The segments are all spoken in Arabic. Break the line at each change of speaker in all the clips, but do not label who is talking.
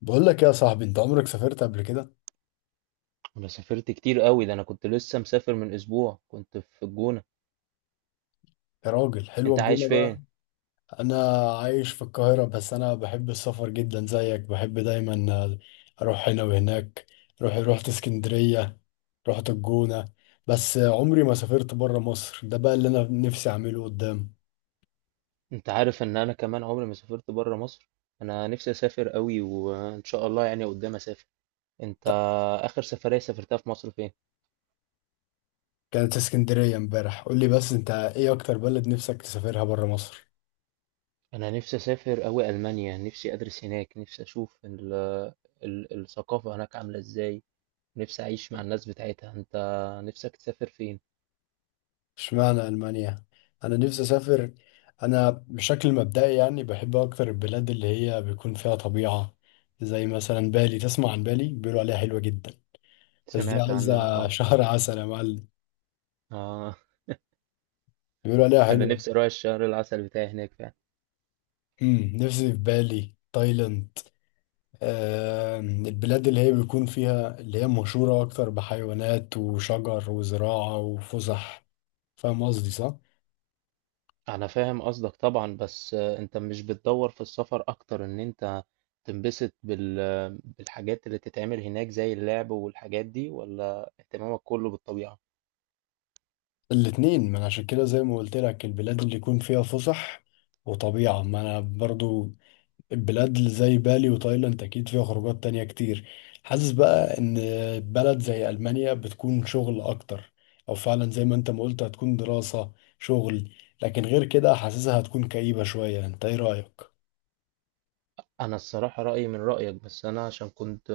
بقول لك يا صاحبي، انت عمرك سافرت قبل كده؟
انا سافرت كتير قوي، ده انا كنت لسه مسافر من اسبوع، كنت في الجونة.
يا راجل، حلوة
انت عايش
الجونة بقى.
فين؟
انا عايش في القاهرة، بس انا بحب السفر جدا زيك. بحب دايما، اروح هنا وهناك. روح رحت اسكندرية، رحت الجونة. بس عمري ما سافرت بره مصر. ده بقى اللي انا نفسي اعمله قدام.
انت عارف ان انا كمان عمري ما سافرت برا مصر، انا نفسي اسافر قوي، وان شاء الله يعني قدام اسافر. انت؟
ط-
اخر سفرية سافرتها في مصر فين؟
كانت اسكندرية امبارح. قول لي بس، انت ايه اكتر بلد نفسك تسافرها بره مصر؟
انا نفسي اسافر قوي المانيا، نفسي ادرس هناك، نفسي اشوف ال ال الثقافة هناك عاملة ازاي، نفسي اعيش مع الناس بتاعتها. انت نفسك تسافر فين؟
اشمعنى ألمانيا؟ أنا نفسي أسافر. أنا بشكل مبدئي يعني بحب أكتر البلاد اللي هي بيكون فيها طبيعة، زي مثلا بالي. تسمع عن بالي؟ بيقولوا عليها حلوة جدا. بس دي
سمعت عنها
عايزة
اه.
شهر عسل يا معلم.
اه.
بيقولوا عليها
انا
حلوة.
نفسي اروح الشهر العسل بتاعي هناك فعلا.
نفسي في بالي، تايلاند. آه، البلاد اللي هي بيكون فيها، اللي هي مشهورة أكتر بحيوانات وشجر وزراعة وفسح. فاهم قصدي صح؟
انا فاهم قصدك طبعا، بس انت مش بتدور في السفر اكتر ان انت تنبسط بالحاجات اللي تتعمل هناك زي اللعب والحاجات دي، ولا اهتمامك كله بالطبيعة؟
الاتنين، ما انا عشان كده زي ما قلت لك البلاد اللي يكون فيها فسح وطبيعة. ما انا برضو البلاد اللي زي بالي وتايلاند اكيد فيها خروجات تانية كتير. حاسس بقى ان بلد زي المانيا بتكون شغل اكتر، او فعلا زي ما انت ما قلت، هتكون دراسة، شغل. لكن غير كده حاسسها هتكون كئيبة شوية. انت ايه رأيك؟
انا الصراحة رأيي من رأيك، بس انا عشان كنت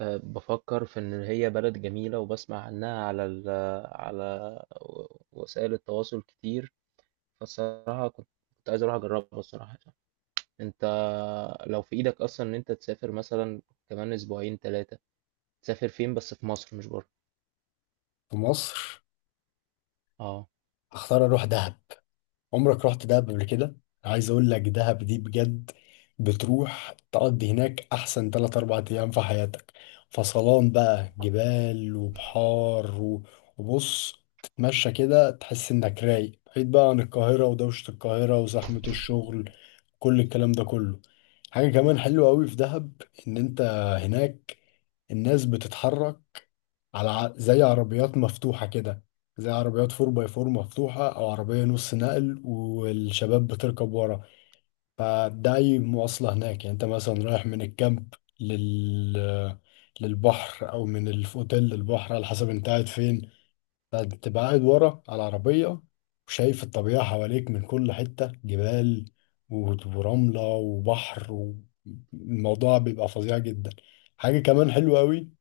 بفكر في ان هي بلد جميلة وبسمع عنها على ال... آه، على وسائل التواصل كتير، فالصراحة كنت عايز اروح اجربها الصراحة. انت لو في ايدك اصلا ان انت تسافر مثلا كمان اسبوعين ثلاثة، تسافر فين بس في مصر مش بره؟
في مصر
اه.
اختار اروح دهب. عمرك رحت دهب قبل كده؟ عايز اقول لك دهب دي بجد بتروح تقضي هناك احسن 3 4 ايام في حياتك. فصلان بقى، جبال وبحار وبص، تتمشى كده تحس انك رايق، بعيد بقى عن القاهرة ودوشة القاهرة وزحمة الشغل، كل الكلام ده كله. حاجة كمان حلوة قوي في دهب ان انت هناك الناس بتتحرك على، زي عربيات مفتوحة كده، زي عربيات 4 باي 4 مفتوحة أو عربية نص نقل والشباب بتركب ورا. فده أي مواصلة هناك. يعني أنت مثلا رايح من الكامب لل للبحر، أو من الأوتيل للبحر، على حسب أنت قاعد فين. فتبقى قاعد ورا على العربية وشايف الطبيعة حواليك من كل حتة، جبال ورملة وبحر، والموضوع بيبقى فظيع جدا. حاجة كمان حلوة أوي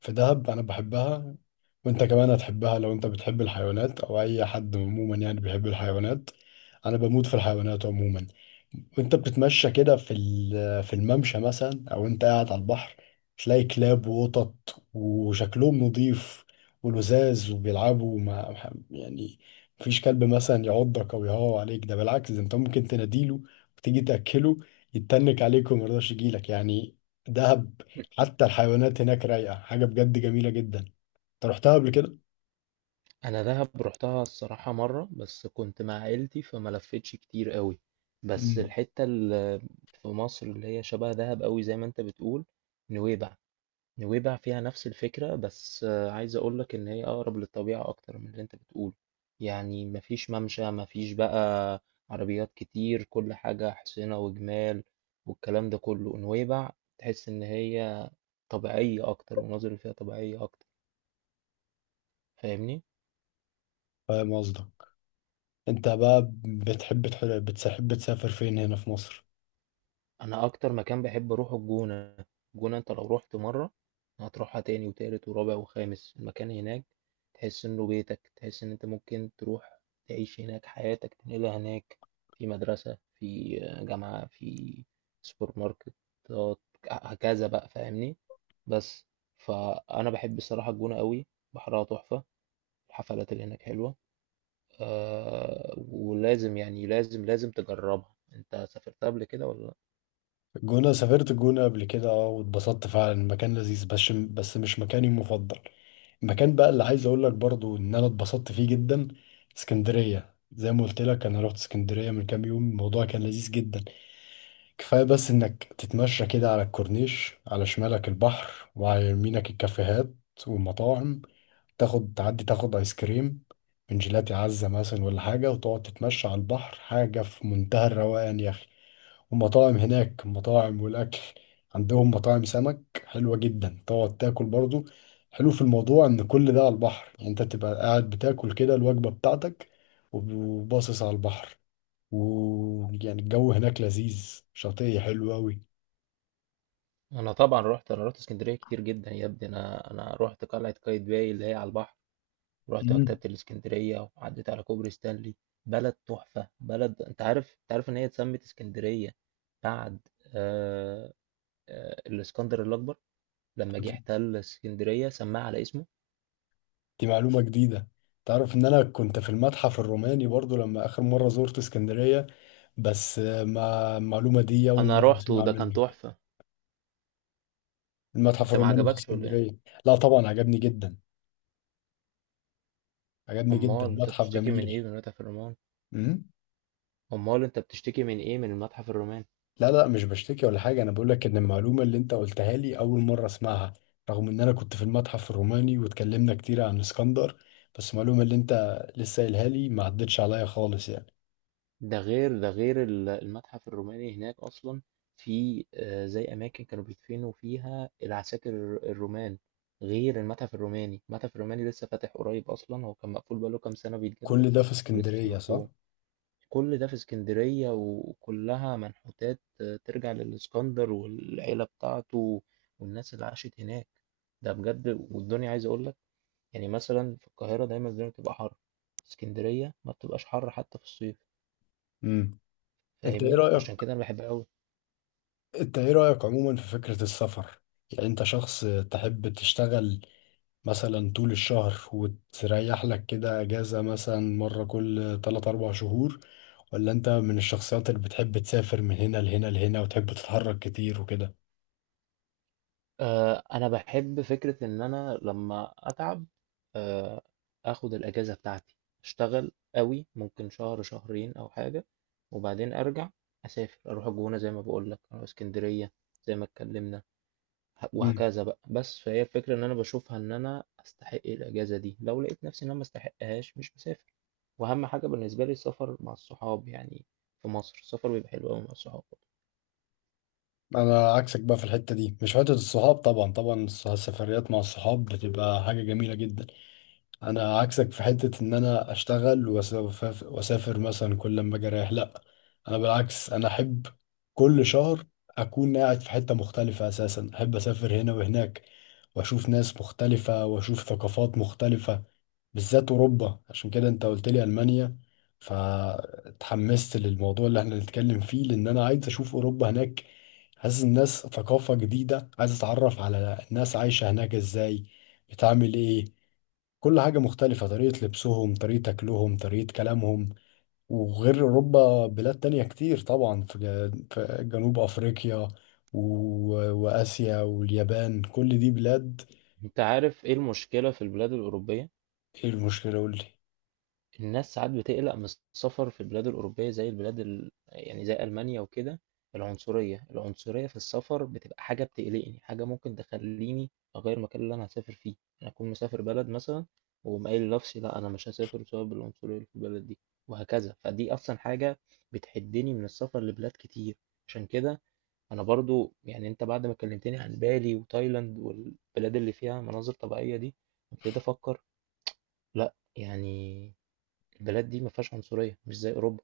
في دهب انا بحبها، وانت كمان هتحبها لو انت بتحب الحيوانات، او اي حد عموما يعني بيحب الحيوانات. انا بموت في الحيوانات عموما. وانت بتتمشى كده في في الممشى مثلا، او انت قاعد على البحر، تلاقي كلاب وقطط وشكلهم نظيف ولذاذ وبيلعبوا مع، يعني مفيش كلب مثلا يعضك او يهوى عليك. ده بالعكس، ده انت ممكن تناديله وتيجي تاكله، يتنك عليك وما يرضاش يجيلك يعني. ده حتى الحيوانات هناك رايقة، حاجة بجد جميلة جدا. انت رحتها قبل كده؟
انا دهب رحتها الصراحة مرة بس كنت مع عيلتي فما لفتش كتير قوي. بس
مم.
الحتة اللي في مصر اللي هي شبه دهب قوي زي ما انت بتقول، نويبع. نويبع فيها نفس الفكرة بس عايز اقولك ان هي اقرب للطبيعة اكتر من اللي انت بتقوله، يعني مفيش ممشى، مفيش بقى عربيات كتير، كل حاجة حصينة وجمال والكلام ده كله. نويبع تحس ان هي طبيعية اكتر، والمناظر اللي فيها طبيعية اكتر، فاهمني؟
فاهم قصدك. انت بقى بتحب بتحب تسافر فين هنا في مصر؟
انا اكتر مكان بحب اروحه الجونة. الجونة انت لو رحت مرة هتروحها تاني وتالت ورابع وخامس، المكان هناك تحس انه بيتك، تحس ان انت ممكن تروح تعيش هناك، حياتك تنقلها هناك، في مدرسة، في جامعة، في سوبر ماركت، هكذا بقى، فاهمني؟ بس فانا بحب الصراحة الجونة قوي، بحرها تحفة، الحفلات اللي هناك حلوة. أه، ولازم يعني لازم لازم تجربها. انت سافرتها قبل كده ولا؟
الجونة، سافرت الجونة قبل كده اه واتبسطت فعلا، المكان لذيذ، بس مش مكاني المفضل. المكان بقى اللي عايز اقول لك برضو ان انا اتبسطت فيه جدا اسكندرية. زي ما قلت لك انا رحت اسكندرية من كام يوم، الموضوع كان لذيذ جدا. كفاية بس انك تتمشى كده على الكورنيش، على شمالك البحر وعلى يمينك الكافيهات والمطاعم. تاخد، تعدي، تاخد ايس كريم من جيلاتي عزة مثلا ولا حاجة، وتقعد تتمشى على البحر. حاجة في منتهى الروقان يا أخي. ومطاعم هناك، مطاعم والأكل. عندهم مطاعم سمك حلوة جدا، تقعد تاكل برضو. حلو في الموضوع إن كل ده على البحر، يعني أنت تبقى قاعد بتاكل كده الوجبة بتاعتك وباصص على البحر. ويعني الجو هناك لذيذ شاطئي حلو أوي.
انا طبعا رحت، انا رحت اسكندريه كتير جدا يا ابني، انا رحت قلعه قايتباي اللي هي على البحر، رحت مكتبه
مم.
الاسكندريه، وعديت على كوبري ستانلي. بلد تحفه، بلد. انت عارف ان هي اتسمت اسكندريه بعد آه الاسكندر الاكبر لما جه احتل اسكندريه سماها على اسمه.
دي معلومة جديدة. تعرف إن أنا كنت في المتحف الروماني برضو لما آخر مرة زرت اسكندرية؟ بس ما المعلومة دي أول
انا
مرة
رحت
أسمعها
وده كان
منك.
تحفه.
المتحف
انت ما
الروماني في
عجبكش ولا ايه؟
اسكندرية؟ لا طبعا، عجبني جدا، عجبني جدا،
امال انت
متحف
بتشتكي من ايه
جميل.
من متحف الرومان؟
امم
امال انت بتشتكي من ايه من المتحف الروماني؟
لا لا، مش بشتكي ولا حاجة. أنا بقول لك إن المعلومة اللي أنت قلتها لي أول مرة أسمعها، رغم إن أنا كنت في المتحف الروماني واتكلمنا كتير عن اسكندر. بس المعلومة اللي أنت لسه قايلها لي ما عدتش عليا خالص يعني.
ده غير، ده غير المتحف الروماني هناك أصلا في زي أماكن كانوا بيدفنوا فيها العساكر الرومان غير المتحف الروماني. المتحف الروماني لسه فاتح قريب أصلا، هو كان مقفول بقاله كام سنة بيتجدد
كل ده في
ولسه
اسكندرية صح؟
مفتوح. كل ده في اسكندرية، وكلها منحوتات ترجع للإسكندر والعيلة بتاعته والناس اللي عاشت هناك. ده بجد. والدنيا عايز أقولك، يعني مثلا في القاهرة دايما الدنيا بتبقى حر، اسكندرية ما بتبقاش حر حتى في الصيف،
امم أنت إيه
فاهمني؟
رأيك؟
عشان كده انا بحبها قوي.
أنت إيه رأيك عموما في فكرة السفر؟ يعني أنت شخص تحب تشتغل مثلا طول الشهر وتريح لك كده اجازة مثلا مرة كل 3 4 شهور؟ ولا انت من الشخصيات اللي بتحب تسافر من هنا لهنا لهنا وتحب تتحرك كتير وكده؟
آه، انا بحب فكره ان انا لما اتعب آه اخد الاجازه بتاعتي، اشتغل قوي ممكن شهر شهرين او حاجه، وبعدين ارجع اسافر، اروح الجونه زي ما بقول لك، اروح اسكندريه زي ما اتكلمنا،
مم.
وهكذا بقى. بس فهي الفكره ان انا بشوفها ان انا استحق الاجازه دي، لو لقيت نفسي ان انا ما استحقهاش مش بسافر. واهم حاجه بالنسبه لي السفر مع الصحاب يعني، في مصر السفر بيبقى حلو قوي مع الصحاب.
انا عكسك بقى في الحتة دي. مش حتة الصحاب، طبعا طبعا السفريات مع الصحاب بتبقى حاجة جميلة جدا. انا عكسك في حتة ان انا اشتغل وأسافر, واسافر مثلا كل ما اجي رايح، لا. انا بالعكس، انا احب كل شهر اكون قاعد في حتة مختلفة. اساسا احب اسافر هنا وهناك واشوف ناس مختلفة واشوف ثقافات مختلفة، بالذات اوروبا. عشان كده انت قلت لي المانيا فتحمست للموضوع اللي احنا نتكلم فيه، لان انا عايز اشوف اوروبا هناك. حاسس الناس ثقافة جديدة، عايز اتعرف على الناس عايشة هناك ازاي، بتعمل ايه، كل حاجة مختلفة، طريقة لبسهم، طريقة أكلهم، طريقة كلامهم. وغير أوروبا بلاد تانية كتير طبعا، في في جنوب أفريقيا و... وآسيا واليابان، كل دي بلاد.
انت عارف ايه المشكلة في البلاد الأوروبية؟
إيه المشكلة؟ قولي.
الناس ساعات بتقلق من السفر في البلاد الأوروبية زي البلاد يعني زي ألمانيا وكده. العنصرية، العنصرية في السفر بتبقى حاجة بتقلقني، حاجة ممكن تخليني أغير المكان اللي أنا هسافر فيه، أنا أكون مسافر بلد مثلا وأقوم قايل لنفسي لا أنا مش هسافر بسبب العنصرية اللي في البلد دي، وهكذا. فدي أصلا حاجة بتحدني من السفر لبلاد كتير. عشان كده أنا برضو، يعني أنت بعد ما كلمتني عن بالي وتايلاند والبلاد اللي فيها مناظر طبيعية دي، ابتديت أفكر لا يعني البلاد دي ما فيهاش عنصرية مش زي أوروبا،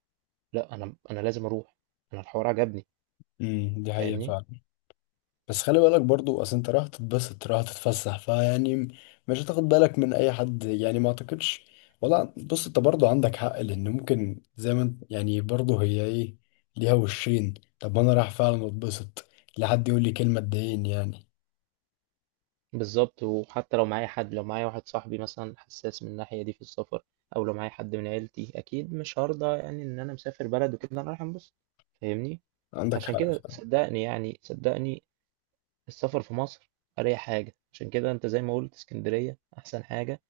لا أنا لازم أروح، أنا الحوار عجبني.
دي حقيقة
فاهمني.
فعلا. بس خلي بالك برضو، اصل انت رايح تتبسط، رايح تتفسح، فيعني مش هتاخد بالك من اي حد يعني، ما اعتقدش. ولا بص، انت برضو عندك حق، لان ممكن زي ما انت، يعني برضو هي ايه، ليها وشين. طب ما انا رايح فعلا اتبسط، لا حد يقول لي كلمة تضايقني يعني.
بالظبط، وحتى لو معايا حد لو معايا واحد صاحبي مثلا حساس من الناحية دي في السفر أو لو معايا حد من عيلتي، أكيد مش هرضى يعني إن أنا مسافر بلد وكده أنا رايح أنبسط، فاهمني؟
عندك
عشان
حق
كده
فعلا.
صدقني، يعني صدقني، السفر في مصر أريح حاجة. عشان كده أنت زي ما قلت اسكندرية أحسن حاجة،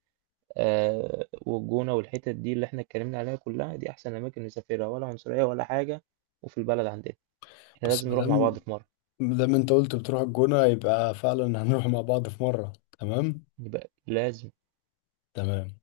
آه، والجونة والحتت دي اللي احنا اتكلمنا عليها كلها دي أحسن أماكن نسافرها، ولا عنصرية ولا حاجة، وفي البلد عندنا، احنا
بس
لازم
ما
نروح مع
دام
بعض في مرة.
ما دام انت قلت بتروح الجونة يبقى فعلا هنروح مع بعض في مرة. تمام.
يبقى لازم.
تمام.